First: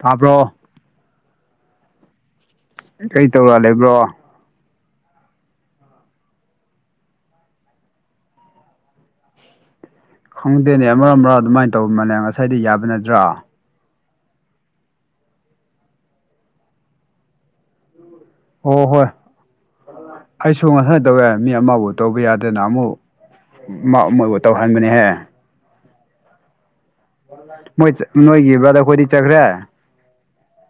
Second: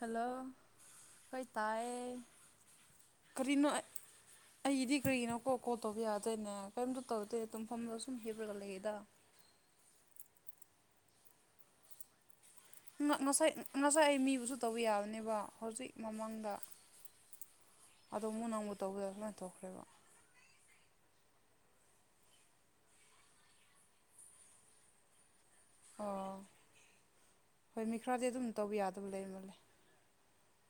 hello ꯍꯣꯏ ꯇꯥꯏꯌꯦ ꯀꯩ ꯇꯧꯔ ꯀꯔꯤꯅꯣ ꯑ ꯂꯩꯕ꯭ꯔꯣ ꯑꯩꯒꯤꯗꯤ ꯀ꯭ꯔꯤꯒꯤꯅꯣꯀꯣ ꯀꯣꯜ ꯇꯧꯕ ꯌꯥꯗꯦꯅꯦ ꯀꯔꯤꯝꯇ ꯇꯧꯗꯦ ꯑꯗꯨꯝ ꯐꯝꯃ ꯁꯨꯝ ꯍꯦꯞꯄꯒ ꯂꯩꯌꯦꯗ ꯈꯪꯗꯦꯅꯦ ꯑꯃꯔꯛ ꯑꯃꯔꯛ ꯑꯗꯨꯃꯥꯏ ꯇꯧꯕ ꯃꯅꯦ ꯉꯁꯥꯏꯗꯩ ꯌꯥ ꯉ ꯉꯁꯥꯏ ꯉꯁꯥꯏ ꯑꯩ ꯃꯤꯕꯨꯁꯨ ꯇꯧꯕ ꯌꯥꯕꯅꯦꯕ ꯍꯧꯖꯤꯛ ꯃꯃꯥꯡꯗ ꯑꯗꯣ ꯃꯨꯛ ꯅꯪꯕꯨ ꯑꯣ ꯇꯧꯕꯗꯩ ꯍꯣꯏ ꯑꯗꯨꯃꯥꯢ ꯇꯧꯈ꯭ꯔꯦꯕ ꯑꯩꯁꯨ ꯉꯁꯥꯏ ꯇꯧꯋꯦ ꯃꯤ ꯑꯃꯕꯨ ꯇꯧꯕ ꯌꯥꯗꯦꯅ ꯑꯃꯨꯛ ꯃ ꯃꯣꯏꯕꯨ ꯇꯧꯍꯟꯕꯅꯦꯍꯦ ꯑꯣ ꯍꯣꯏ ꯃꯣꯏ ꯃꯤ ꯈꯔꯗꯤ ꯑꯗꯨꯝ ꯅꯣꯏꯒꯤ ꯕ꯭ꯔꯗ ꯑꯩꯈꯣꯏꯗꯤ ꯆꯠꯈ꯭ꯔꯦ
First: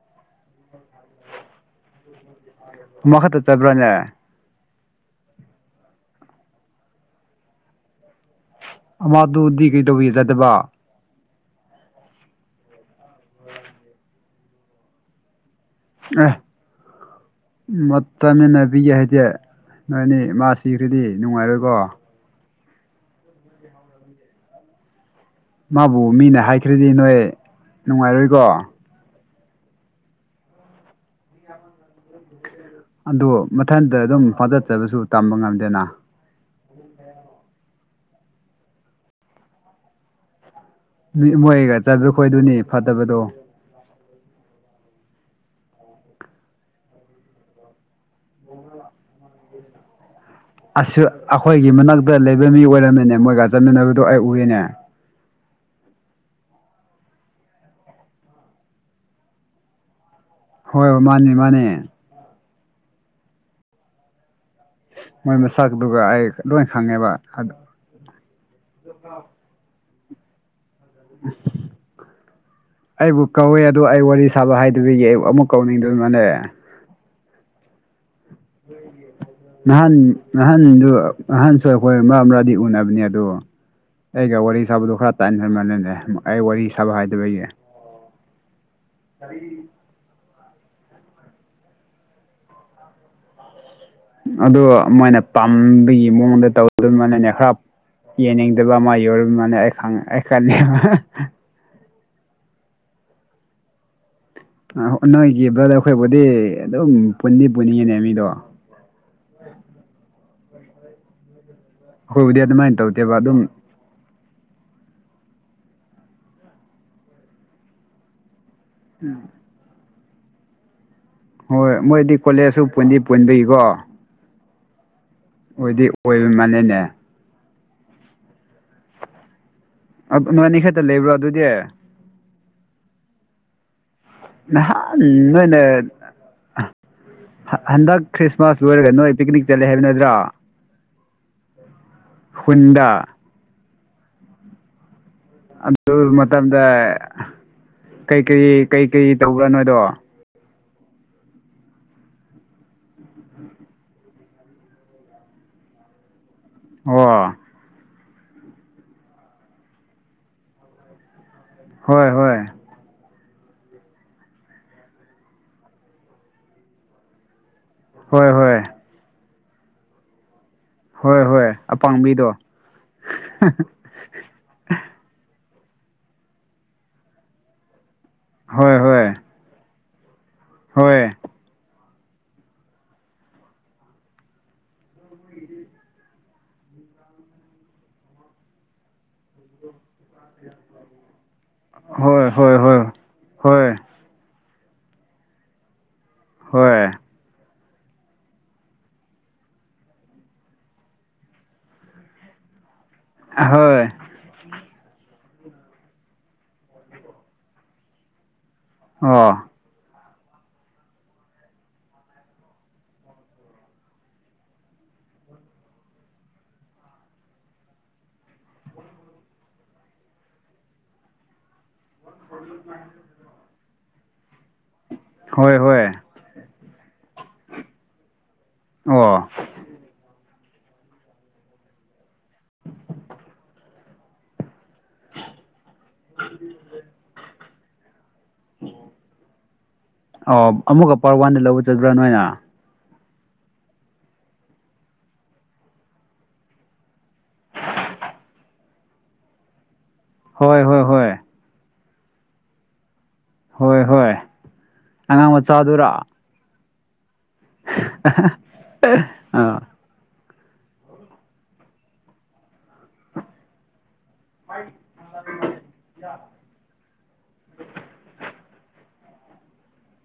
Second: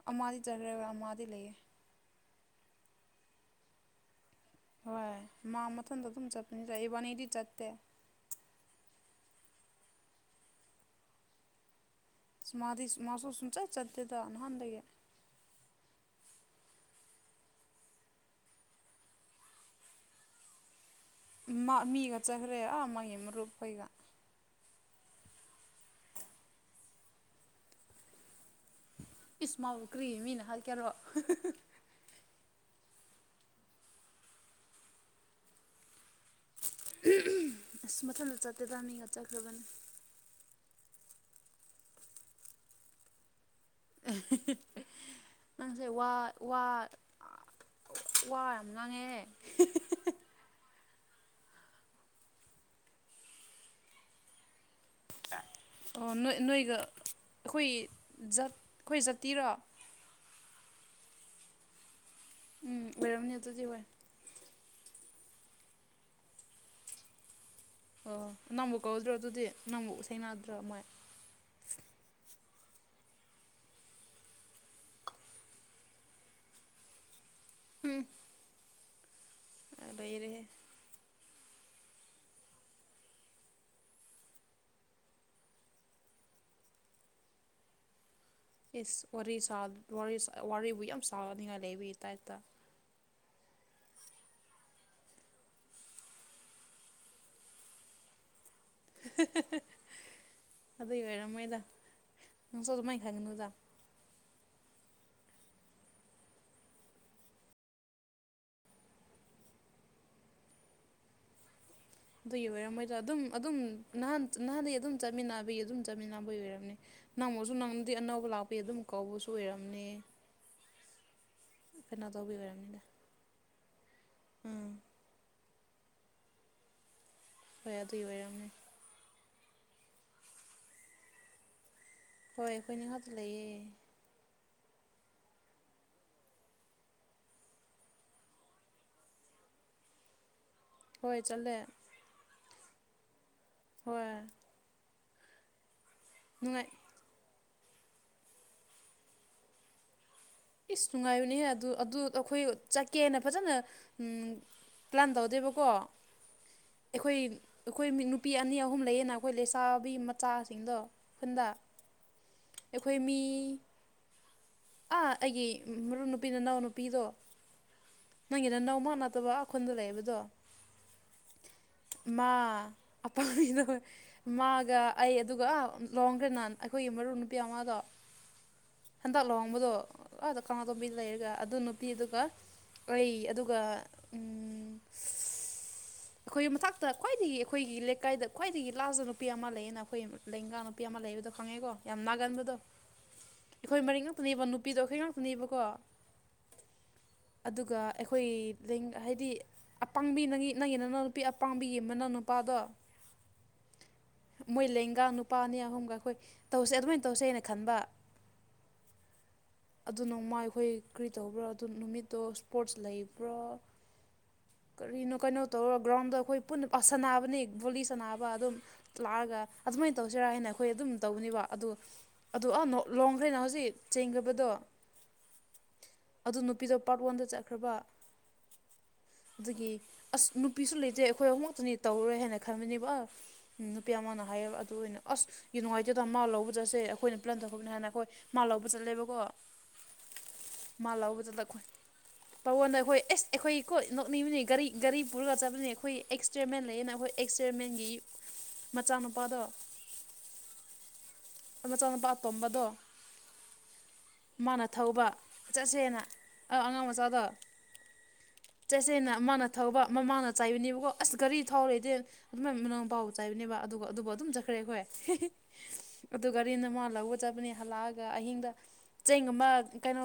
ꯑꯃꯗꯤꯗꯤ ꯆꯠꯈ꯭ꯔꯦꯕ ꯑꯃꯗꯤ ꯂꯩꯌꯦ ꯃꯈꯛꯇ ꯆꯠꯕ꯭ꯔꯣꯅꯦ ꯍꯣꯏ ꯃꯥ ꯃꯊꯟꯗ ꯑꯗꯨꯝ ꯆꯠꯄꯅꯤ ꯆꯥꯛ ꯏꯕꯥꯅꯤꯗꯤ ꯆꯠꯇꯦ ꯑꯃꯗꯨꯗꯤ ꯀꯩ ꯇꯧꯕꯤ ꯆꯗꯕ ꯃꯥꯥꯗꯤ ꯃꯥꯁꯨ ꯁꯨꯝ ꯆꯠ ꯆꯠꯦꯗ ꯅꯍꯥꯟꯗꯒꯤ ꯑꯦ ꯃꯇꯝ ꯏꯟꯅꯕꯤꯒꯦ ꯍꯥꯏꯗꯤ ꯅꯣꯏꯅꯤ ꯃꯥꯁꯤ ꯁꯤꯔꯗꯤꯦ ꯅꯅꯨꯡꯉ ꯃꯥ ꯃꯤꯒ ꯆꯠꯈ꯭ꯔꯦ ꯃꯥꯒꯤꯃ ꯔꯨꯄꯩꯒ ꯃꯥꯕꯨ ꯃꯤꯅ ꯍꯥꯏꯈ꯭ꯔꯗꯤ ꯅꯣꯏ ꯅꯨꯡꯉꯥꯏꯔꯣꯏꯀꯣ ꯏꯁ ꯃꯥꯕꯨ ꯀ꯭ꯔꯤꯒꯤ ꯃꯤꯅ ꯍꯥꯠꯀꯦꯔꯣ ꯑꯗꯨ ꯃꯊꯟꯇ ꯑꯗꯨꯝ ꯍꯣꯇꯠꯆꯔꯁꯨ ꯇꯝꯕ ꯉꯝꯗꯦꯅ ꯑꯁ ꯃꯊꯟꯗ ꯆꯠꯇꯦ ꯃꯤꯒ ꯆꯠꯈ꯭ꯔꯒꯅꯤ ꯃꯤ ꯃꯣꯏꯒ ꯆꯠꯄ ꯈꯣꯏꯗꯨꯅꯤ ꯐꯠꯇꯕꯗꯣ ꯅꯪꯁꯦ ꯋꯥ ꯋꯥ ꯋꯥ ꯌꯥꯝ ꯉꯥꯡꯉꯦꯍꯦ ꯑꯁꯁꯨ ꯑꯩꯈꯣꯏꯒꯤ ꯃꯅꯥꯛꯇ ꯂꯩꯕ ꯃꯤ ꯑꯣꯏꯔꯝꯃꯤꯅꯦ ꯃꯣꯏꯒ ꯆꯠꯃꯤꯟꯅꯕꯗꯣ ꯑꯩ ꯎꯏꯅꯦ ꯑꯣ ꯅꯣꯏ ꯅꯣꯏꯒ ꯑꯩꯈꯣꯏ ꯑꯩꯈꯣꯏ ꯖꯥꯠꯇꯤꯔꯣ ꯍꯣꯏ ꯍꯣꯏ ꯃꯥꯅꯦ ꯃꯥꯅꯦ ꯎꯝ ꯕꯔꯅꯤ ꯑꯗꯨꯗꯤ ꯍ ꯃꯣꯏ ꯃꯁꯛꯇꯨꯒ ꯑꯩ ꯂꯣꯏ ꯈꯪꯉꯦꯕ ꯑꯣ ꯅꯪꯕꯨ ꯀꯧꯗ꯭ꯔꯣ ꯑꯗꯨꯗꯤ ꯅꯪꯕꯨ ꯁꯦꯡꯅꯗ꯭ꯔꯣ ꯃꯣꯏ [inaudible] ꯑꯩꯕꯨ ꯀꯧꯏꯦ ꯑꯗꯨꯗꯣ ꯑꯩ ꯋꯥꯔꯤ ꯁꯥꯕ ꯍꯥꯏꯗꯨꯗꯒꯤ ꯑꯩ ꯑꯃꯨꯛ ꯀꯧꯅꯤꯡꯗꯃꯅꯦ ꯎꯝ ꯅꯍꯥꯟ ꯂꯩꯔꯦꯍꯦ ꯅꯍꯟꯗꯨ ꯅꯍꯥꯟꯁꯨ ꯑꯩꯈꯣꯏ ꯃꯔꯛ ꯃꯔꯛꯗꯤ ꯎꯅꯕꯅꯦ ꯑꯗꯣ ꯑꯩꯒ ꯋꯥꯔꯤ ꯁꯥꯕꯗꯣ ꯈꯔ ꯇꯥꯏꯅ ꯈꯔꯃꯜꯂꯦꯅꯦ ꯑꯩ ꯋꯥꯔꯤ ꯁꯥꯕ ꯍꯥꯏꯗꯕ ꯑꯩꯒꯤ ꯌꯦꯁ ꯋꯥꯔꯤꯔꯤꯕꯨ ꯌꯥꯝ ꯁꯥꯅꯤꯉꯥꯏ ꯂꯩꯕꯤ ꯇꯥꯏꯇꯥ ꯑ ꯃꯣꯏꯅ ꯄꯥꯝꯕꯒꯤ ꯃꯑꯣꯡꯗ ꯇꯧꯗꯃꯅꯅꯦ ꯈꯔ ꯌꯥꯡꯅꯤꯡꯗꯕ ꯑꯃ ꯌꯧ ꯃꯥꯅ ꯅꯪ ꯆꯣ ꯑꯗꯨꯣ ꯃꯥꯏꯈꯒꯅ ꯃꯖꯝ ꯅꯣꯏꯒꯤ ꯕ꯭ꯔꯗꯔ ꯑꯩꯈꯣꯏꯕꯨꯗꯤ ꯑꯗꯨꯝ ꯄꯨꯟꯗꯤ ꯄꯨꯅꯤꯡꯉꯤꯅꯦ ꯃꯤꯗꯣ ꯑꯩꯈꯣꯏꯕꯨꯗꯤ ꯑꯗꯨꯒꯤ ꯑꯗꯨꯃꯥꯏꯅ ꯑꯣꯏꯔꯝꯃꯣꯏꯗ ꯇꯧꯗꯦꯕ ꯑꯗꯨꯝ ꯑꯗꯨꯝ ꯅꯍꯥꯟ ꯅꯍꯥꯟꯩ ꯑꯗꯨꯝ ꯆꯠꯃꯤꯟꯅꯕꯒꯤ ꯑꯗꯨꯝ ꯆꯠꯃꯤꯟꯅꯕꯒꯤ ꯑꯣꯏꯔꯝꯅꯤ ꯅꯪꯃꯁꯨ ꯅꯪꯅꯗꯤ ꯑꯅꯧꯕ ꯂꯥꯛꯄ ꯑꯗꯨꯝ ꯀꯧꯕꯁꯨ ꯑꯣꯏꯔꯝꯅꯦ ꯍꯣꯏ ꯍꯣꯏ ꯃꯣꯏꯗꯤ ꯇꯧꯕꯤ ꯀꯣꯂꯦꯖꯁꯨ ꯑꯣꯏꯔꯝꯅꯤꯗ ꯄꯨꯟꯗꯤ ꯄꯨꯟꯕꯒꯤꯀꯣ ꯎꯝ ꯑꯣꯏꯗꯤ ꯑꯣꯏꯕ ꯃꯥꯅꯅꯦ ꯍꯣꯏ ꯑꯗꯨꯏ ꯑꯣꯏꯔꯝꯃꯦ ꯅꯣꯏ ꯑꯅꯤ ꯈꯛꯇ ꯂꯩꯕ꯭ꯔꯣ ꯑꯗꯨꯗꯤ ꯍꯣꯏ ꯑꯩꯈꯣꯏ ꯅꯤꯡ ꯉꯥꯛꯇ ꯂꯩꯌꯦꯦ ꯅꯍꯥꯟ ꯅꯣꯏꯅꯦ ꯍꯟꯗꯛ ꯈ꯭ꯔꯤꯁꯃꯥꯁ ꯂꯣꯏꯔꯒ ꯅꯣꯏ ꯄꯤꯛꯅꯤꯛ ꯆꯠꯂꯦ ꯍꯥꯏꯕ ꯅꯠꯇ꯭ꯔꯥ ꯍꯣꯏ ꯆꯠꯂꯦ ꯍꯨꯟꯗ ꯍꯣꯏ ꯑꯗꯨ ꯃꯇꯝꯗ ꯅꯨꯡꯉꯥꯏ ꯀꯩꯀꯔꯤ ꯀꯩꯀꯔꯤ ꯇꯧꯕ꯭ꯔꯥ ꯅꯣꯏꯗꯣ ꯏꯁ ꯅꯨꯡꯉꯥꯏꯕꯅꯦꯍ ꯑꯗꯨ ꯑꯗꯨ ꯑꯩꯈꯣꯏ ꯆꯠꯀꯦꯅ ꯐꯖꯅ ꯄ꯭ꯂꯥꯟ ꯇꯧꯗꯦꯕꯀꯣ ꯑꯩꯈꯣꯏ ꯑꯣ ꯑꯩꯈꯣꯏ ꯅꯨꯄꯤ ꯑꯅꯤ ꯑꯍꯨꯝ ꯂꯩꯌꯦꯅ ꯑꯩꯈꯣꯏ ꯂꯩꯁꯥꯕꯤ ꯃꯆꯥꯁꯤꯡꯗꯣ ꯈꯨꯟꯗ ꯍꯣꯏ ꯍꯣꯏ ꯑꯩꯈꯣꯏ ꯃꯤ ꯑꯥ ꯑꯩꯒꯤ ꯃꯔꯨꯞ ꯅꯨꯄꯤ ꯅꯅꯥꯎ ꯅꯨꯄꯤꯗꯣ ꯍꯣꯏ ꯅꯪꯒꯤ ꯅ ꯍꯣꯏ ꯅꯎ ꯃꯥ ꯅꯠꯇꯕ ꯈꯨꯜꯗ ꯂꯩꯕꯗꯣ ꯍꯣꯏ ꯍꯣꯏ ꯑꯄꯥꯡꯕꯤꯗꯣ ꯃꯥ ꯑꯄꯥꯝꯕꯤꯗꯣ ꯃꯥꯒ ꯑꯩ ꯑꯗꯨꯒ ꯑ ꯂꯨꯍꯣꯡꯒ꯭ꯔꯦꯅꯥ ꯑꯩꯈꯣꯏꯒꯤ ꯃꯔꯨꯞ ꯅꯨꯄꯤ ꯑꯃꯗꯣ ꯍꯣꯏ ꯍꯣꯏ ꯇ ꯂꯨꯍꯣꯡꯕꯗꯨ ꯑꯗ ꯀꯪꯂꯥꯇꯣꯝꯕꯤꯗ ꯍꯣꯏ ꯂꯩꯔꯒ ꯑꯗꯨ ꯅꯨꯄꯤ ꯑꯗꯨꯒ ꯑꯩ ꯑꯗꯨꯒ ꯑꯩꯈꯣꯏꯒꯤ ꯃꯊꯛꯇ ꯈ꯭ꯋꯥꯏꯗꯒꯤ ꯑꯩꯈꯣꯏꯒꯤ ꯂꯩꯀꯥꯏꯗ ꯈ꯭ꯋꯥꯏꯗꯒꯤ ꯂꯥꯖ ꯅꯨꯄꯤ ꯑꯃ ꯂꯩꯌꯦꯅ ꯑꯩꯈꯣꯏ ꯂꯦꯡꯒꯥꯥꯡ ꯅꯨꯄꯤ ꯑꯃ ꯂꯩꯕꯗꯣ ꯈꯪꯉꯦꯀꯣ ꯌꯥꯝ ꯍꯣꯏ ꯅꯥꯒꯟꯕꯗꯣ ꯍꯣꯏ ꯍꯣꯏ ꯍꯣꯏ ꯑꯩꯈꯣꯏ ꯃꯔꯤ ꯉꯥꯛꯇꯅꯦꯕ ꯅꯨꯄꯤꯗꯣ ꯑꯩꯈꯣꯏ ꯉꯥꯛꯇꯅꯦꯕꯀꯣ ꯍꯣꯏ ꯑꯗꯨꯒ ꯑꯩꯈꯣꯏ ꯍꯥꯏꯗꯤ ꯑꯄꯥꯡꯕꯤ ꯅꯪꯒꯤ ꯅꯪꯒꯤ ꯅꯅ ꯅꯨꯄꯤ ꯑꯄꯥꯕꯤ ꯌꯦꯡꯕꯅ ꯅꯨꯄꯥꯗꯣ ꯑ ꯍꯣꯏ ꯃꯣꯏ ꯂꯦꯡꯒ ꯅꯨꯄꯥ ꯑꯅꯤ ꯑꯍꯨꯝꯒ ꯑꯩꯈꯣꯏ ꯇꯧꯁꯦ ꯑꯗꯨꯃꯥꯏ ꯇꯧꯁꯦ ꯍꯥꯏꯅ ꯈꯟꯕ ꯑꯣ ꯑꯗꯨ ꯅꯣꯡꯃꯥꯏ ꯈꯣꯏ ꯀꯔꯤ ꯇꯧꯕ꯭ꯔꯥ ꯑꯗꯨ ꯅꯨꯃꯤꯠꯇꯣ ꯏꯁꯄꯣꯔꯠꯁ ꯂꯩꯕ꯭ꯔꯥ ꯀꯔꯤꯅꯣ ꯀꯩꯅꯣ ꯇꯧꯔꯒ ꯒ꯭ꯔꯥꯎꯟꯗꯣ ꯑꯩꯈꯣꯏ ꯄꯨꯟꯅ ꯁꯥꯟꯅꯕꯅꯦ ꯕꯣꯂꯤ ꯁꯥꯟꯅꯕ ꯑꯗꯨꯝ ꯂꯥꯛꯑꯒ ꯑꯗꯨꯃꯥꯏꯅ ꯇꯧꯁꯤꯔꯥ ꯍꯥꯏꯅ ꯑꯩꯈꯣꯏ ꯑꯗꯨꯝ ꯇꯧꯅꯦꯕ ꯑꯗꯨ ꯑꯗꯨ ꯑꯥ ꯅꯣ ꯂꯨꯍꯣꯡꯈ꯭ꯔꯦꯅ ꯍꯧꯖꯤꯛ ꯆꯦꯟꯒꯤꯕꯗꯨ ꯍꯣꯏ ꯍꯣꯏ ꯑꯗꯨ ꯅꯨꯄꯤꯗꯣ ꯄꯥꯔꯠ ꯋꯥꯟꯗ ꯆꯠꯈ꯭ꯔꯕ ꯑꯣ ꯑꯗꯨꯒꯤ ꯑꯁ ꯅꯨꯄꯤꯁꯨ ꯂꯩꯇꯦ ꯑꯩꯈꯣꯏ ꯑꯍꯨꯝꯈꯛꯇꯅꯤ ꯇꯧꯔꯔꯣꯏ ꯍꯥꯏꯅ ꯈꯟꯕꯅꯦꯕ ꯑ ꯎꯝ ꯅꯨꯄꯤ ꯑꯃꯅ ꯍꯧꯔꯒ ꯑꯗꯨ ꯑꯣꯏꯅ ꯑꯁ ꯌꯥꯝ ꯅꯨꯡꯉꯥꯏꯇꯦꯗ ꯃꯥ ꯂꯧꯕꯗꯁꯦ ꯑꯩꯈꯣꯏꯅ ꯄ꯭ꯂꯥꯟ ꯇꯧꯈ꯭ꯔꯕꯅꯤ ꯍꯥꯏꯅ ꯑꯈꯣꯏ ꯃꯥ ꯂꯧꯕ ꯆꯠꯂꯦꯕꯀꯣ ꯑꯣ ꯃꯥ ꯑꯃꯨꯛꯀ ꯄꯥꯔꯠ ꯂꯧꯕ ꯋꯥꯟꯗ ꯆꯠꯂ ꯈꯣꯏ ꯆꯠꯄ꯭ꯔꯥ ꯅꯣꯏꯅ [unintelligible] ꯑꯈꯣꯏ ꯑꯦꯁ ꯑꯩꯈꯣꯏ ꯀꯣ ꯅꯣꯛꯅꯤꯡꯕꯅꯤ ꯒꯥꯔꯤ ꯒꯥꯔꯤ ꯄꯨꯔꯒ ꯆꯠꯄꯅꯤ ꯑꯩꯈꯣꯏ ꯑꯦꯛꯁꯄꯔꯤꯃꯦꯟ ꯂꯩꯌꯦꯅ ꯑꯩꯈꯣꯏ ꯑꯦꯛꯁꯄꯔꯤꯃꯦꯟꯒꯤ ꯃꯆꯥꯅꯨꯄꯥꯗꯣ ꯍꯣꯏ ꯍꯣꯏ ꯍꯣꯏ ꯃꯆꯥꯅꯨꯄꯥ ꯇꯣꯝꯕꯗꯣ ꯍꯣꯏ ꯍꯣꯏ ꯃꯥꯅ ꯊꯧꯕ ꯑꯉꯥꯡ ꯆꯠꯁꯦꯅ ꯃꯆꯥꯗꯨꯔꯥ ꯑ ꯑꯉꯥꯡ ꯃꯆꯥꯒ ꯆꯠꯁꯦꯅ ꯃꯥꯅ ꯑꯥ ꯊꯧꯕ ꯃꯃꯥꯡꯗ ꯆꯥꯏꯕꯅꯦꯕꯀꯣ ꯑꯁ ꯒꯥꯔꯤ ꯊꯥꯎꯔꯤꯇꯦ [unintelligible] ꯆꯥꯏꯕꯅꯦꯕ ꯑꯗꯨꯒ ꯑꯗꯨꯕꯨ ꯑꯗꯨꯝ ꯆꯠꯈ꯭ꯔꯦ ꯑꯩꯈꯣꯏ ꯑꯗꯨ ꯒꯥꯔꯤꯅ ꯃꯥ ꯂꯧꯒ ꯆꯠꯄꯅꯤ ꯍꯜꯂꯛꯑꯒ ꯑꯍꯤꯡꯗ ꯆꯦꯡꯒꯨꯝꯕ ꯀꯩꯅꯣ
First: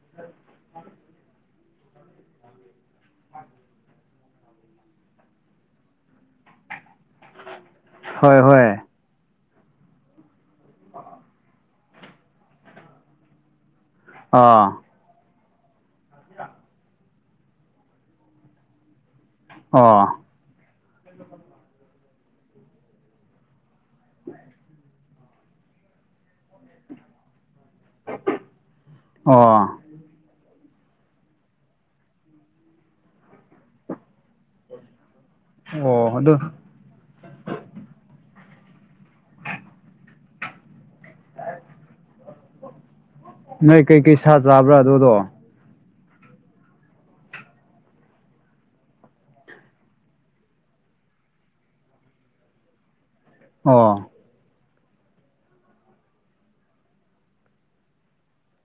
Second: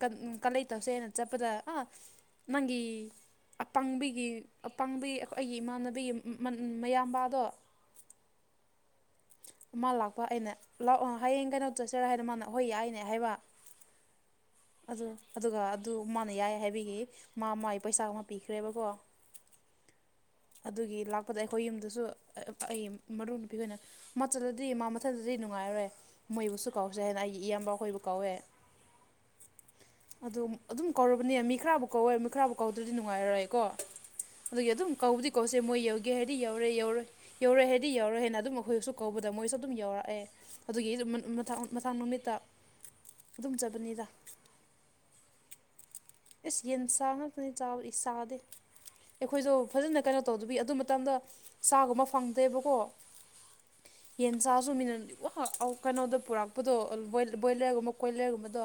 ꯀꯝ ꯀ ꯂꯩꯇꯕꯁꯦ ꯑꯩ ꯆꯠꯄꯗ ꯑꯥ ꯅꯪꯒꯤ ꯑꯄꯪꯕꯤꯒꯤ ꯑꯄꯪꯕꯤ ꯑꯩꯈꯣꯏ ꯑꯩꯒꯤ ꯏꯃꯥꯟꯅꯕꯤꯒꯤ ꯃꯌꯥꯝꯕꯗꯣ ꯍꯣꯏ ꯍꯣꯏ ꯃꯥ ꯂꯥꯛꯄ ꯑꯩꯅ ꯂꯥꯛꯑꯣ ꯍꯌꯦꯡ ꯀꯩꯅꯣ ꯆꯠꯁꯤꯔꯣ ꯍꯥꯏꯅ ꯃꯥꯅ ꯍꯣꯏ ꯌꯥꯏꯅꯦ ꯍꯥꯏꯕ ꯑꯣ ꯑꯣ ꯑꯗꯨ ꯑꯗꯨꯒ ꯑꯗꯨ ꯃꯥꯅ ꯌꯥꯏ ꯍꯥꯏꯕꯒꯤ ꯃꯥ ꯃꯥꯒꯤ ꯄꯩꯁꯥ ꯑꯃ ꯄꯤꯈ꯭ꯔꯦꯕꯀꯣ ꯑꯣ ꯑꯗꯨꯒꯤ ꯂꯥꯛꯄꯗ ꯑꯩꯈꯣꯏ ꯌꯨꯝꯗꯨꯁꯨ ꯑꯩ ꯃꯔꯨꯞ ꯅꯨꯄꯤꯍꯣꯏꯅ ꯃꯥ ꯆꯠꯂꯗꯤ ꯃꯥ ꯃꯥ [unintelligible] ꯅꯨꯡꯉꯥꯏꯔꯔꯣꯏ ꯃꯣꯏꯕꯨꯁꯨ ꯀꯧꯎꯁꯦ ꯍꯥꯏꯅ ꯑꯩꯒꯤ ꯏꯌꯥꯝꯕ ꯈꯣꯏ ꯀꯧꯋꯦ ꯑꯣ ꯑꯗꯨꯅꯤ ꯑꯗꯨꯝ ꯀꯧꯔꯕꯅꯦ ꯃꯤ ꯈꯔꯕꯨ ꯀꯧꯋꯦ ꯃꯤ ꯈꯔꯕꯨ ꯀꯧꯗ꯭ꯔꯗꯤ ꯅꯨꯡꯉꯥꯏꯔꯔꯣꯏꯀꯣ ꯑꯗꯨꯒꯤ ꯑꯗꯨꯝ ꯀꯧꯕꯗꯤ ꯀꯧꯁꯦ ꯃꯣꯏ ꯌꯧꯒꯦ ꯑꯣ ꯑꯗꯨ ꯍꯥꯏꯗꯤ ꯌꯧꯔꯦ ꯌꯧꯔꯣꯏ ꯌꯧꯔꯣꯏ ꯍꯥꯏꯔꯗꯤ ꯌꯧꯔꯣꯏ ꯍꯥꯏꯅ ꯑꯗꯨꯝ ꯑꯈꯣꯏꯁꯨ ꯀꯧꯕꯗ ꯃꯣꯏꯁꯨ ꯑꯗꯨꯝ ꯌꯥꯎꯔꯛꯑꯦ ꯑꯗꯨꯒꯤ ꯑꯩꯗꯣ ꯃꯨ ꯃꯊꯥꯡ ꯃꯊꯡ ꯅꯨꯃꯤꯠꯇ ꯑꯗꯨꯝ ꯅꯣꯏ ꯆꯠꯄꯅꯤꯗ ꯀꯩꯀꯩ ꯁꯥ ꯆꯥꯕ꯭ꯔꯥ ꯑꯗꯨꯗꯣ ꯏꯁꯁꯤ ꯏꯟꯁꯥꯟꯁ ꯅ ꯆꯥꯎꯥꯎ ꯏꯤꯁꯥꯗ ꯑꯩꯈꯣꯏꯗꯣ ꯐꯖꯅ ꯀꯩꯅꯣ ꯇꯧꯗꯕꯤ ꯑꯗꯨ ꯃꯇꯝꯗ ꯆꯥꯒꯨꯝꯕ ꯐꯪꯗꯦꯕꯀꯣ ꯑꯥ ꯌꯦꯟ ꯆꯥꯁꯨ ꯃꯤꯅꯗꯤ ꯋꯥ ꯑꯧ ꯀꯩꯅꯣꯗ ꯄꯨꯔꯛꯄꯗꯣ ꯕꯣꯏꯂꯔꯒꯨꯝꯕ ꯀꯣꯏꯂꯔꯒꯨꯝꯕꯗꯣ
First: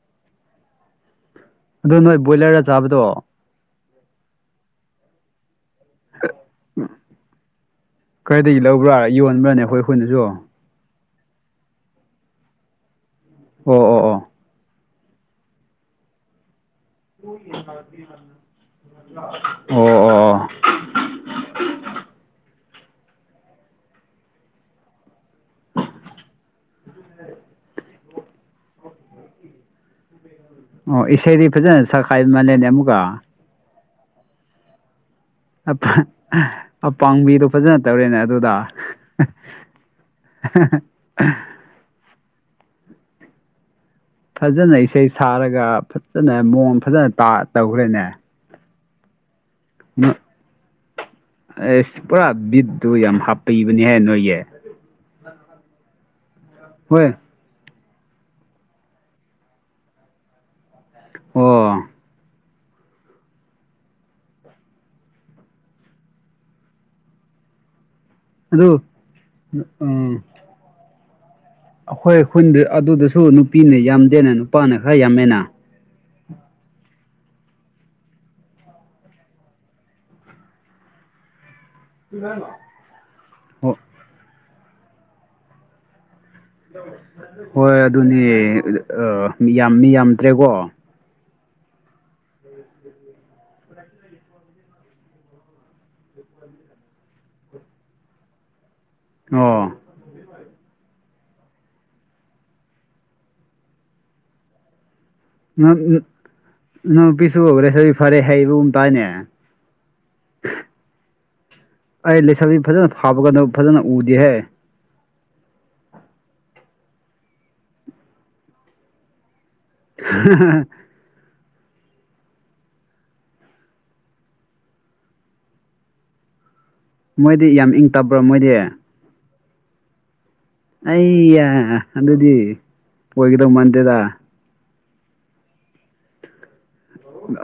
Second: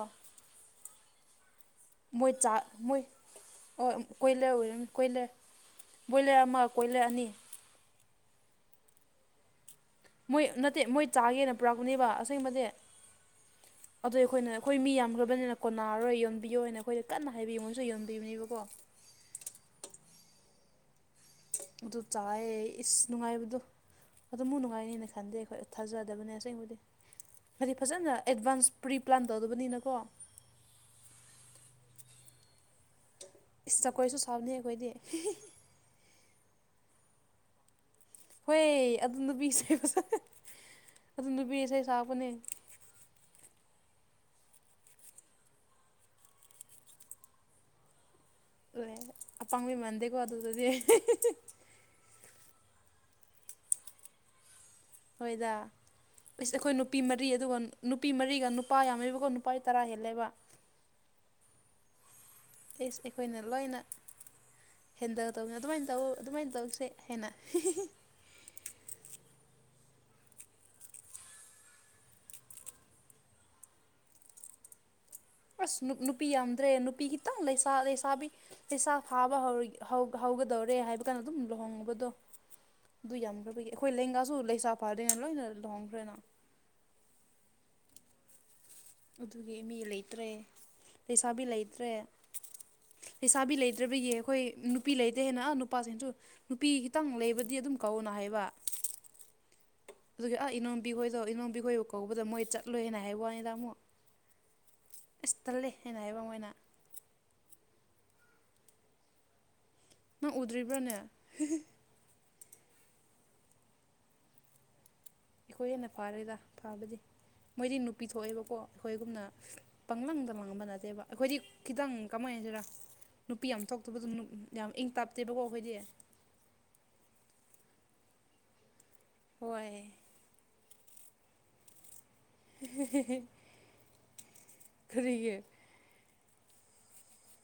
ꯑꯗꯨ ꯅꯣꯏ ꯃꯣꯏ ꯆꯥꯛ ꯕꯣꯏꯂꯔꯔ ꯃꯣꯏ ꯆꯥꯕꯗꯣ ꯑꯣ ꯀꯣꯏꯂꯔ ꯑꯣꯏꯔꯅꯤ ꯀꯣꯏꯂꯔ ꯕꯣꯏꯂꯔ ꯑꯃ ꯀꯣꯏꯂꯔ ꯑꯅꯤ ꯀꯔꯥꯏꯗꯒꯤ ꯂꯧꯕ꯭ꯔꯥ ꯌꯣꯟꯕ꯭ꯔꯥꯅꯦ ꯑꯈꯣꯏ ꯃꯣꯏ ꯅꯠꯇꯦ ꯃꯣꯏ ꯆꯥꯒꯦꯅ ꯄꯨꯔꯛꯄꯅꯦꯕ ꯑꯁꯦꯡꯕꯗꯤ ꯑꯣ ꯑꯣ ꯑꯗꯨ ꯑꯩꯈꯣꯏꯅ ꯑꯩꯈꯣꯏ ꯃꯤ ꯌꯥꯝꯈ꯭ꯔꯕꯅꯤꯅ ꯀꯣꯟꯅꯥꯔꯔꯣꯏ ꯌꯣꯟꯕꯤꯌꯣꯅ ꯑꯩꯈꯣꯏꯗ ꯀꯟꯅ ꯍꯥꯏꯕꯤ ꯌꯣꯟꯁꯨ ꯌꯣꯟꯕꯤꯕꯅꯦꯕꯀꯣ ꯑꯣ ꯑꯣ ꯑꯗꯨ ꯆꯥꯏ ꯏꯁ ꯅꯨꯡꯉꯥꯏꯕꯗꯣ ꯑꯗꯨ ꯃꯨꯛ ꯅꯨꯡꯉꯥꯏꯅꯤꯅꯦ ꯈꯟꯗꯦ ꯑꯩꯈꯣꯏ ꯊꯥꯖꯗꯕꯅꯦ ꯑꯁꯦꯡꯕꯗꯤ ꯍꯥꯏꯗꯤ ꯐꯖꯅ ꯑꯦꯗꯚꯥꯟꯁ ꯄ꯭ꯔꯤꯄ꯭ꯂꯥꯟ ꯇꯧꯗꯕꯅꯤꯅꯀꯣ ꯑꯣ ꯏꯁꯩꯗꯤ ꯐꯖꯅ ꯁꯀꯥꯏ ꯃꯂꯦꯟꯅꯦ ꯑꯃꯨꯛꯀ ꯆꯖꯀꯣꯏꯁꯨ ꯁꯥꯕꯅꯤ ꯑꯩꯈꯣꯏꯗꯤ ꯑꯄꯥꯕꯤꯗꯣ ꯐꯖꯅ ꯇꯧꯔꯦꯅꯦ ꯑꯗꯨꯗ ꯍꯣꯏ ꯑꯗꯨ ꯅꯨꯄꯤ ꯏꯁꯩ ꯑꯗꯨ ꯅꯨꯄꯤ ꯏꯁꯩ ꯁꯛꯄꯅꯦ ꯐꯖꯅ ꯏꯁꯩ ꯁꯥꯔꯒ ꯐꯖꯅ ꯃꯑꯣꯡ ꯐꯖꯅ ꯇꯧꯈ꯭ꯔꯦꯅꯦ ꯑꯣꯏ ꯑꯄꯥꯥꯡꯕ ꯃꯥꯟꯗꯦꯀꯣ ꯅꯣ- ꯑꯗꯨꯗꯗꯤ ꯑꯦꯁ ꯄꯨꯔꯥ ꯕꯤꯠꯇꯨ ꯌꯥꯝ ꯍꯥꯞꯄꯤꯕꯅꯤꯍ ꯅꯣꯏꯒꯤ ꯍꯣꯏꯗꯁ ꯑꯩꯈꯣꯏ ꯅꯨꯄꯤ ꯍꯣꯏ ꯃꯔꯤ ꯑꯗꯨꯒ ꯅꯨꯄꯤ ꯃꯔꯤꯒ ꯅꯨꯄꯥ ꯌꯥꯝꯃꯦꯕꯀꯣ ꯅꯨꯄꯥ ꯇꯔꯥ ꯍꯦꯜꯂꯦꯕ ꯑꯣ ꯑꯦꯁ ꯑꯩꯈꯣꯏꯅ ꯂꯣꯏꯅ ꯍꯦꯟꯗ ꯇꯧꯕꯅꯤꯅ ꯑꯗꯨꯃꯥꯏꯅ ꯇꯧ ꯑꯗꯨꯃꯥꯏꯅ ꯇꯧꯔꯤꯁꯦ ꯍꯦꯟꯅ ꯑꯗꯣ ꯎꯝ ꯑꯩꯈꯣꯏ ꯈꯨꯈꯟꯗ ꯑꯗꯨꯗꯁꯨ ꯅꯨꯄꯤꯅ ꯌꯥꯝꯗꯦꯅ ꯅꯨꯄꯥꯅ ꯈꯔ ꯌꯥꯝꯃꯦꯅ ꯑꯁ ꯅꯨ ꯅꯨꯄꯤ ꯌꯥꯝꯗ꯭ꯔꯦ ꯅꯨꯄꯤꯒꯤꯈꯤꯇꯪ ꯂꯩꯁꯥ ꯂꯩꯁꯥꯕꯤ ꯄꯩꯁꯥ ꯐꯥꯕ ꯍꯧꯒꯗꯧꯔꯦ ꯍꯥꯏꯕ ꯀꯥꯟꯗ ꯑꯗꯨꯝ ꯂꯨꯍꯣꯡꯕ ꯎꯝ ꯑꯗꯨ ꯌꯥꯝꯈ꯭ꯔꯕꯒꯤ ꯑꯩꯈꯣꯏ ꯂꯦꯡꯒꯥꯁꯨ ꯂꯩꯁꯥ ꯐꯥꯗꯣꯏꯅ ꯂꯣꯏꯅ ꯂꯍꯣꯡꯈ꯭ꯔꯦꯅ ꯍꯣꯏ ꯑꯗꯨꯅꯦ ꯑꯗꯨꯒꯤ ꯌꯥꯝ ꯃꯤ ꯂꯩꯇ꯭ꯔꯦ ꯌꯥꯝꯗ꯭ꯔꯦꯀꯣ ꯂꯩꯁꯥꯕꯤ ꯂꯩꯇ꯭ꯔꯦ ꯂꯩꯁꯥꯕꯤ ꯂꯩꯇ꯭ꯔꯕꯌꯦ ꯑꯩꯈꯣꯏ ꯅꯨꯄꯤ ꯂꯩꯇꯦ ꯍꯦꯟꯅ ꯅꯨꯄꯥꯁꯤꯡꯁꯨ ꯅꯨꯄꯤ ꯈꯤꯇꯪ ꯂꯩꯕꯗꯤ ꯑꯗꯨꯝ ꯀꯧꯋꯅ ꯍꯥꯏꯕ ꯑꯣ ꯑꯗꯨꯒꯤ ꯑ ꯏꯅꯣꯝꯕꯤꯍꯣꯏꯗꯣ ꯏꯅꯣꯝꯕꯤ ꯍꯣꯏꯕꯨ ꯀꯧꯕꯗ ꯃꯣꯏ ꯆꯠꯂꯣꯏ ꯍꯥꯏꯅ ꯍꯥꯏꯕ ꯋꯥꯅꯤ ꯇꯥꯃꯣ ꯑꯁ ꯇꯜꯂꯦ ꯅ- ꯍꯥꯏꯅ ꯍꯥꯏꯕ ꯃꯣꯏꯅ ꯅ ꯄꯁꯨ ꯍꯧ꯭ꯔꯦꯁꯨ ꯐꯔꯦ ꯍꯩꯕ ꯎꯝ ꯇꯥꯏꯅꯦ ꯅꯪ ꯎꯗ꯭ꯔꯤꯕ꯭ꯔꯥꯅꯦ ꯑꯩ ꯂꯩꯁꯁꯤ ꯐꯖꯅ ꯐꯥꯕꯒꯗꯣ ꯐꯖꯅ ꯎꯗꯤꯦꯍꯦ ꯑꯩꯈꯣꯏ ꯍꯦꯟꯅ ꯐꯥꯔꯦꯗ ꯐꯥꯕꯗꯤ ꯃꯣꯏꯗꯤ ꯅꯨꯄꯤ ꯊꯣꯛꯑꯦꯕꯀꯣ ꯑꯩꯈꯣꯏꯒꯨꯝꯅ ꯄꯪꯂꯪꯗ ꯂꯥꯡꯝꯕ ꯅꯠꯇꯦꯕ ꯑꯩꯈꯣꯏꯗꯤ ꯈꯤꯇꯪ ꯀꯃꯥꯏꯅꯁꯤꯔ ꯅꯨꯄꯤ ꯌꯥꯝ ꯊꯣꯛꯇꯕꯗꯨ ꯌꯥꯝ ꯏꯪ ꯇꯞꯇꯦꯕꯀꯣ ꯑꯩꯈꯣꯏꯗꯤ ꯃꯣꯏꯗꯤ ꯌꯥꯝ ꯏꯪ ꯇꯕ꯭ꯔꯣ ꯃꯣꯏꯗꯤ ꯍꯣꯏ ꯑꯩ ꯑꯗꯨꯗꯤ ꯑꯣꯏꯒꯗꯧ ꯃꯥꯟꯗꯦꯗ ꯐꯔꯤꯌꯦ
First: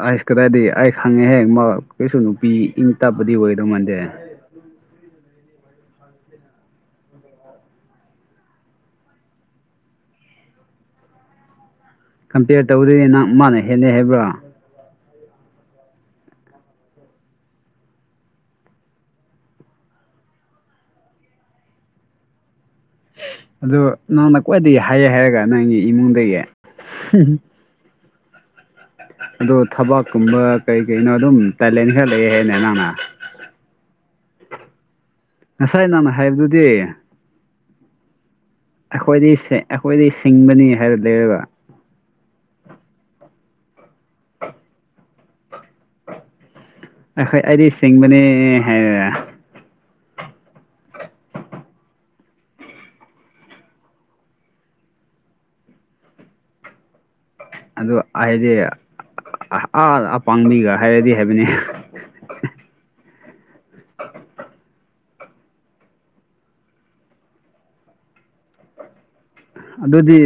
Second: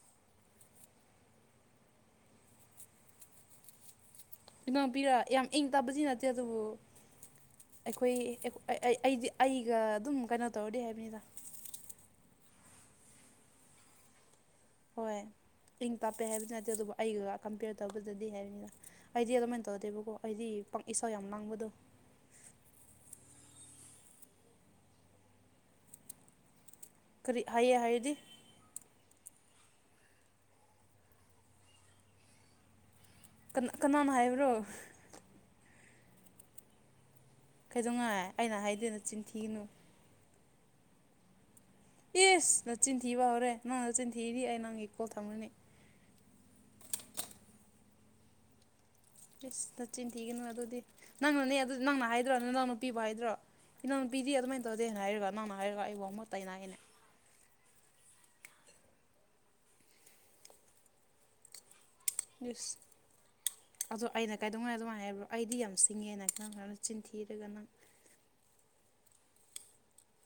ꯑꯁ ꯀꯗꯥꯏꯗꯤ ꯑꯩꯁ ꯍꯪꯉꯦ ꯍꯦꯛ ꯃꯥ ꯀꯩꯁꯨ ꯅꯨꯄꯤ ꯏꯪ ꯇꯞꯄꯗꯤ ꯑꯣꯏꯗꯧ ꯃꯥꯟꯗꯦ ꯀꯅꯥꯣꯝ ꯄꯤꯔ ꯌꯥꯝ ꯏꯪ ꯇꯥꯗꯤ ꯅꯠꯇꯦ ꯑꯗꯨꯕꯨ ꯑꯩꯈꯣꯏꯗꯤ ꯑꯩꯒ ꯑꯗꯨꯝ ꯀꯩꯅꯣ ꯇꯧꯔꯗꯤ ꯍꯥꯏꯕꯅꯤꯗ ꯀꯝꯄꯤꯦꯌꯔ ꯇꯧꯗꯣꯏꯦ ꯅꯪ ꯃꯥꯅ ꯍꯦꯟꯅꯩ ꯍꯥꯏꯕ꯭ꯔꯥ ꯍꯣꯏ ꯏꯪ ꯇꯥꯛꯞꯄꯦ ꯍꯥꯏꯕꯗꯤ ꯅꯠꯇꯦ ꯑꯗꯨꯕꯨ ꯑꯩꯒꯗ ꯀꯝꯄꯦꯌꯔ ꯇꯧꯕꯗꯗꯤ ꯍꯥꯏꯕꯅꯤꯅ ꯑꯩꯗꯤ ꯑꯗꯨꯃꯥꯏꯅ ꯇꯧꯔꯗꯦꯕꯀꯣ ꯑꯩꯗꯤ ꯏꯁꯥꯎ ꯌꯥꯝ ꯂꯥꯡꯕꯗꯣ ꯑꯗꯨ ꯅꯪꯅ ꯈ꯭ꯋꯥꯏꯗꯒꯤ ꯍꯥꯏꯌꯦ ꯍꯥꯏꯔꯒ ꯅꯪꯒꯤ ꯏꯃꯨꯡꯗꯒꯤ ꯀꯔꯤ ꯍꯥꯏꯌꯦ ꯍꯥꯏꯗꯤ ꯑꯗꯣ ꯊꯕꯥꯛꯀꯨꯝꯕ ꯀꯩ ꯀꯩꯅꯣ ꯑꯗꯨꯝ ꯇꯦꯂꯦꯟ ꯈꯔ ꯂꯩ ꯍꯥꯏꯅꯦ ꯅꯪꯅ ꯀ ꯀꯅꯥꯅ ꯍꯥꯏꯕ꯭ꯔꯣ ꯉꯁꯥꯏ ꯅꯍꯪꯅ ꯍꯥꯏꯕꯗꯨꯗꯤ ꯀꯩꯗꯧꯉꯥꯏꯦ ꯑꯩꯅ ꯍꯥꯏ ꯑꯩꯈꯣꯏꯗꯤ ꯑꯩꯈꯣꯏꯗꯤ ꯁꯤꯡꯕꯅꯤ ꯍꯥꯏꯔ ꯂꯩꯔꯒ ꯑꯦꯁ ꯅ ꯆꯤꯟꯊꯤꯕ ꯍꯧꯔꯦ ꯅꯪꯅ ꯆꯤꯟꯊꯤꯗꯤ ꯑꯩ ꯅꯪꯒꯤ ꯀꯣꯜ ꯊꯝꯅꯤ ꯑꯈꯣꯏ ꯑꯩꯗꯤ ꯁꯤꯡꯕꯅꯦ ꯍꯥꯏ ꯏꯁꯁ ꯅꯆꯤꯟ ꯊꯤꯒꯅꯨ ꯑꯗꯨꯗꯤ ꯅꯪꯅꯅꯦ ꯑꯗꯨ ꯅꯪꯅ ꯍꯥꯏꯗ꯭ꯔꯣ ꯅ ꯅꯪꯅ ꯄꯤꯕ ꯍꯥꯏꯗ꯭ꯔꯣ ꯏ ꯅꯪꯅ ꯄꯤꯗꯤꯔꯤ ꯑꯗꯨꯃꯥꯏꯅ ꯇꯧꯗꯦꯅ ꯍꯥꯏꯔꯒ ꯅꯪꯅ ꯍꯥꯏꯔꯒ ꯑꯩꯕꯨꯥꯎ ꯑꯃ ꯇ ꯑꯩꯅ ꯍꯥꯏꯅꯦ ꯑꯗꯨ ꯑꯩꯗꯤ ꯑꯥ ꯑ ꯄꯥꯡꯕꯤꯒ ꯍꯥꯏꯔꯗꯤ ꯍꯥꯏꯕꯅꯤ ꯅꯅꯤꯁ ꯑꯗꯣ ꯑꯩꯅ ꯀꯥꯏꯗꯧꯉꯥꯏ ꯑꯗꯨꯃꯥꯏ ꯍꯥꯏꯕ꯭ꯔꯣ ꯑꯩꯗꯤ ꯌꯥꯝ ꯁꯤꯡꯉꯦꯅ ꯈꯈꯤꯪ ꯈꯅ ꯆꯤꯟꯊꯤꯔꯒꯅꯪ ꯑꯗꯨꯗꯤ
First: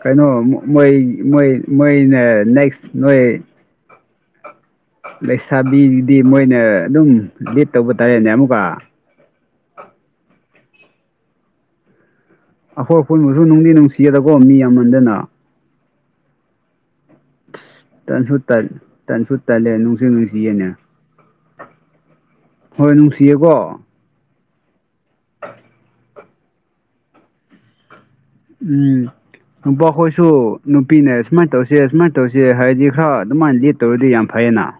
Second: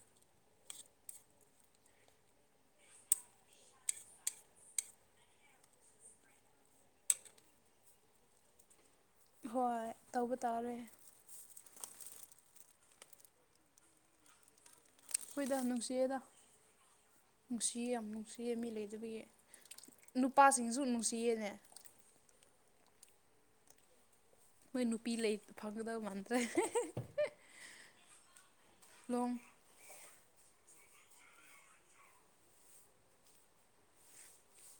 ꯀꯩꯅꯣ ꯃꯣꯏ ꯃꯣꯏ ꯃꯣꯏꯅ ꯅꯦꯛꯁ ꯅꯣꯏ ꯂꯩꯁꯥꯕꯤꯗꯨꯗꯤ ꯃꯣꯏꯅ ꯑꯗꯨꯝ ꯂꯤꯦꯞ ꯇꯧꯕ ꯇꯥꯔꯦꯅꯦ ꯑꯃꯨꯛꯀ ꯍꯣꯏ ꯇꯧꯕ ꯇꯥꯔꯦ ꯑꯩꯈꯣꯏ ꯑꯄꯨꯟꯕꯁꯨ ꯅꯨꯡꯗꯤ ꯅꯨꯡꯁꯤꯒꯗꯀꯣ ꯃꯤ ꯑꯃꯟꯗꯅ ꯑꯩꯈꯣꯏꯗ ꯅꯨꯡꯁꯤꯦꯗ ꯅꯨꯡꯁꯤꯌꯦ ꯌꯥꯝ ꯇꯟꯁꯨ ꯅꯨꯡꯁꯤꯌꯦ ꯃꯤ ꯂꯩ ꯑꯗꯨꯒꯤ ꯇꯟꯁꯨ ꯇꯜꯂꯦ ꯅꯨꯡꯁꯨ ꯅꯨꯡꯁꯤꯌꯦꯅꯦ ꯅꯨꯄꯥꯁꯤꯡꯁꯨ ꯅꯨꯡꯁꯤꯌꯦꯅꯦ ꯍꯣꯏ ꯅꯨꯡꯁꯤꯌꯦꯀꯣ ꯃꯣꯏ ꯅꯨꯄꯤ ꯂꯩ ꯐꯪꯒꯗꯕ ꯃꯥꯟꯗ꯭ꯔꯦ ꯎꯝ ꯂꯣꯡ ꯅꯨꯄꯥꯈꯣꯏꯁꯨ ꯅꯨꯄꯤꯅꯦ ꯁꯨꯃꯥꯏꯅ ꯇꯧꯁꯦ ꯁꯨꯃꯥꯏꯅ ꯇꯧꯁꯦ ꯍꯥꯏꯔꯗꯤ ꯈꯔ ꯑꯗꯨꯃꯥꯏꯅ ꯂꯤꯦꯠ ꯇꯧꯔꯗꯤ ꯌꯥꯝ ꯐꯩꯌꯦꯅ [inaudible]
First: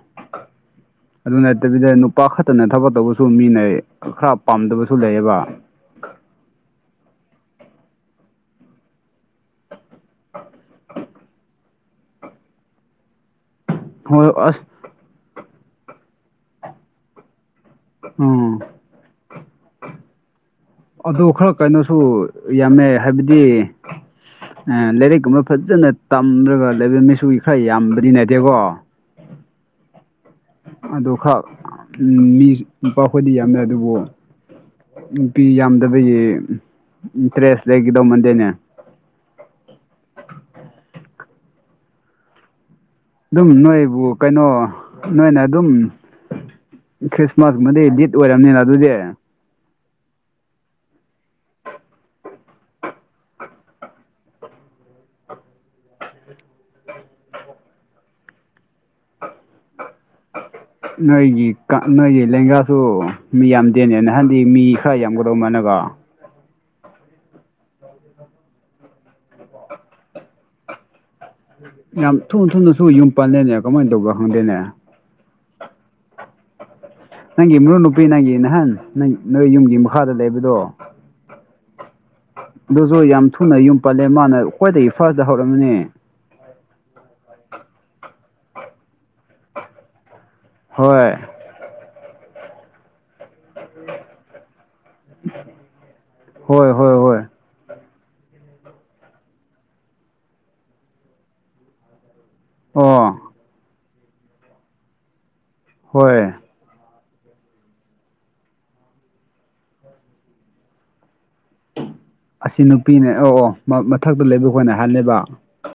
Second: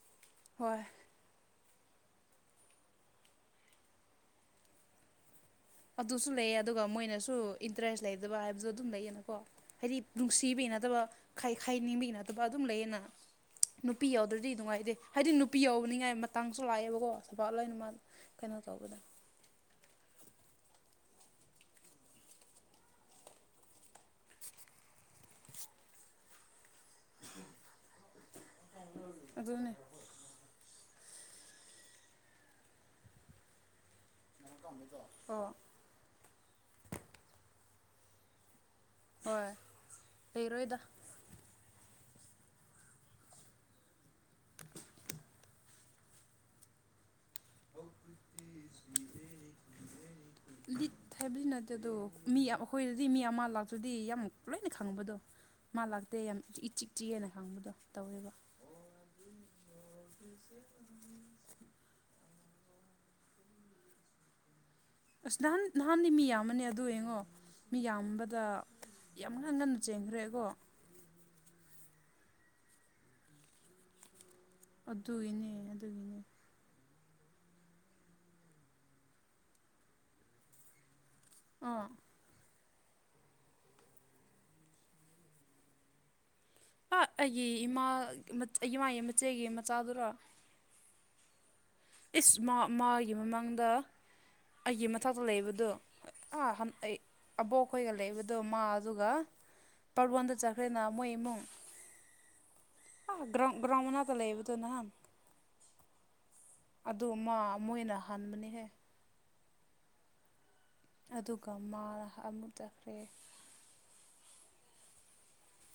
ꯍꯣꯏ ꯑꯗꯨ ꯅꯠꯇꯕꯤꯗ ꯅꯨꯄꯥ ꯈꯛꯇꯅ ꯊꯕꯛ ꯇꯧꯕꯁꯨ ꯃꯤꯅ ꯈꯔ ꯄꯥꯝꯗꯕꯁꯨ ꯂꯩꯌꯦꯕ ꯑꯗꯨꯁꯨ ꯂꯩꯑ ꯑꯗꯨꯒ ꯃꯣꯏꯅꯁꯨ ꯏꯟꯇꯔꯦꯁ ꯂꯩꯗꯕ ꯍꯥꯏꯕꯁꯨ ꯑꯗꯨꯝ ꯂꯩꯌꯦꯅꯀꯣ ꯍꯥꯏꯗꯤ ꯅꯨꯡꯁꯤꯕꯒꯤ ꯅꯠꯇꯕ ꯈꯥꯏ ꯈꯥꯏꯅꯤꯡꯕꯒꯤ ꯅꯠꯇꯕ ꯑꯗꯨꯝ ꯂꯩꯌꯦꯅ ꯅꯨꯄꯤ ꯍꯣꯏ ꯌꯥꯎꯗ꯭ꯔꯗꯤ ꯑꯁ ꯅꯨꯡꯉꯥꯏꯇꯦ ꯍꯥꯏꯗꯤ ꯅꯨꯄꯤ ꯌꯥꯎꯕꯅꯤꯉꯥꯏ ꯃꯇꯥꯡꯁꯨ ꯂꯥꯛꯑꯦꯕꯀꯣ ꯁꯐꯕꯥꯠ ꯂꯩꯥꯏ ꯅꯨꯃ ꯎꯝ [inaudible] ꯑꯗꯨ ꯈꯔ ꯀꯩꯅꯣꯁꯨ ꯌꯥꯝꯃꯦ ꯍꯥꯏꯕꯗꯤ ꯑ ꯂꯥꯏꯔꯤꯛꯀꯨꯝꯕ ꯐꯖꯅ ꯇꯝꯂꯒ ꯂꯩꯕ ꯃꯤꯁꯨꯒꯤ ꯈꯔ ꯌꯥꯝꯕꯗꯤ ꯅꯗꯦꯀꯣ ꯑꯗꯨ ꯑꯗꯨꯅꯦ ꯑꯗꯨ ꯈꯔ ꯃꯤ ꯂꯄꯥ ꯑꯩꯈꯣꯏꯗꯤ ꯌꯥꯝꯗꯦ ꯑꯗꯨꯕꯨ ꯑꯣ ꯅꯨꯄꯤꯤ ꯌꯥꯝꯗꯕꯒꯤ ꯏꯟꯇꯔꯦꯁ ꯂꯩꯒꯗꯧ ꯃꯟꯗꯦꯅꯦ ꯍꯣꯏ ꯂꯩꯔꯣꯏꯗ ꯑꯗꯨꯝ ꯅꯣꯏꯕꯨ ꯀꯩꯅꯣ ꯅꯣꯏꯅ ꯑꯗꯨꯝ ꯈ꯭ꯔꯤꯁꯃꯥꯁꯃꯗꯤ ꯗꯤꯠ ꯑꯣꯏꯔꯕꯝꯅꯤꯅ ꯑꯗꯨꯗꯤ ꯂꯤꯠ ꯍꯥꯏꯕꯗꯤ ꯅꯠꯇꯦ ꯑꯗꯣ ꯃꯤ ꯑꯩꯈꯣꯏꯗꯗꯤ ꯃꯤ ꯑꯃ ꯂꯥꯛꯇ꯭ꯔꯗꯤ ꯌꯥꯝ ꯂꯣꯏꯅ ꯈꯪꯕꯗꯣ ꯃꯥ ꯂꯥꯛꯇꯦ ꯌꯥꯝ ꯏ ꯆꯤꯛ ꯆꯤꯛꯏꯅꯦ ꯍꯥꯪꯕꯥꯗꯣ ꯇꯧꯔꯤꯕꯥ ꯅꯣꯏꯒꯤ ꯅꯣꯏꯒꯤ ꯂꯦꯡꯒꯥꯁꯨ ꯃꯤ ꯌꯥꯝꯗꯦꯅꯦ ꯅꯍꯥꯟꯗꯤ ꯃꯤ ꯈꯔ ꯌꯥꯝꯒꯗꯧ ꯑꯁ ꯅꯍꯥꯟ ꯃꯥꯜꯂꯒ ꯅꯍꯥꯟꯗꯤ ꯃꯤ ꯌꯥꯝꯃꯅꯦ ꯑꯗꯨ ꯌꯦꯡꯉꯣ ꯃꯤ ꯌꯥꯝꯕꯗ ꯌꯥꯝ ꯉꯟꯅ ꯉꯟꯅ ꯆꯦꯟꯈ꯭ꯔꯦꯀꯣ ꯌꯥꯝ ꯊꯨꯅ ꯊꯨꯅꯁꯨ ꯌꯨꯝ ꯄꯜꯂꯦꯅꯦ ꯀꯃꯥꯏꯅ ꯇꯧꯕ ꯈꯪꯗꯦꯅꯦ ꯑꯗꯨꯒꯤꯅꯦ ꯑꯗꯨꯒꯤꯅꯦ ꯅꯪꯒꯤ ꯃꯔꯨꯞ ꯅꯨꯨꯄꯤ ꯅꯪꯒꯤ ꯅꯍꯥꯟ ꯅꯪ ꯅꯣꯏ ꯌꯨꯝꯒꯤ ꯃꯈꯥꯗ ꯂꯩꯕꯗꯣ ꯑꯥ ꯑꯗꯨꯁꯨ ꯌꯥꯝ ꯊꯨꯅ ꯌꯨꯝ ꯄꯜꯂꯦ ꯃꯥꯅ ꯈ꯭ꯋꯥꯏꯗꯒꯤ ꯐꯥꯔꯁꯇ ꯍꯧꯔꯝꯅꯤ ꯑ ꯑꯩꯒꯤ ꯏꯃꯥ ꯏꯃꯥꯒꯤ ꯃꯆꯦꯒꯤ ꯃꯆꯥꯗꯨꯔꯣ ꯍꯣꯏ ꯏꯁ ꯃꯥ ꯃꯥꯒꯤ ꯃꯃꯥꯡꯗ ꯑꯩꯒꯤ ꯃꯊꯛꯇ ꯂꯩꯕꯗꯣ ꯑ ꯍꯣꯏ ꯑꯍꯥꯟ ꯍꯣꯏ ꯑꯩ ꯍꯣꯏ ꯑꯕꯣꯛꯈꯣꯏꯒ ꯂꯩꯕꯗꯣ ꯃꯥ ꯑꯗꯨꯒ ꯄꯔꯕꯣꯟꯗ ꯆꯠꯈ꯭ꯔꯦꯅ ꯃꯣꯏ ꯏꯃꯨꯡ ꯑꯣ ꯑꯥ꯭ꯔ ꯭ꯔꯥꯍꯃꯅꯥꯇ ꯂꯩꯕꯗꯨꯅ ꯍꯣꯏ ꯑꯗꯨ ꯑꯃ ꯃꯣꯏꯅ ꯍꯟꯕꯅꯤꯍꯦ ꯑꯗꯨꯒ ꯃꯥ ꯑꯃꯨꯛ ꯑꯁꯤ ꯆꯠꯈ꯭ꯔꯦ ꯅꯨꯄꯤꯅꯦ ꯑꯣ ꯑꯣ ꯃꯊꯛꯇ ꯂꯩꯕ ꯈꯈꯣꯏꯅ ꯍꯥꯏꯂꯦꯕ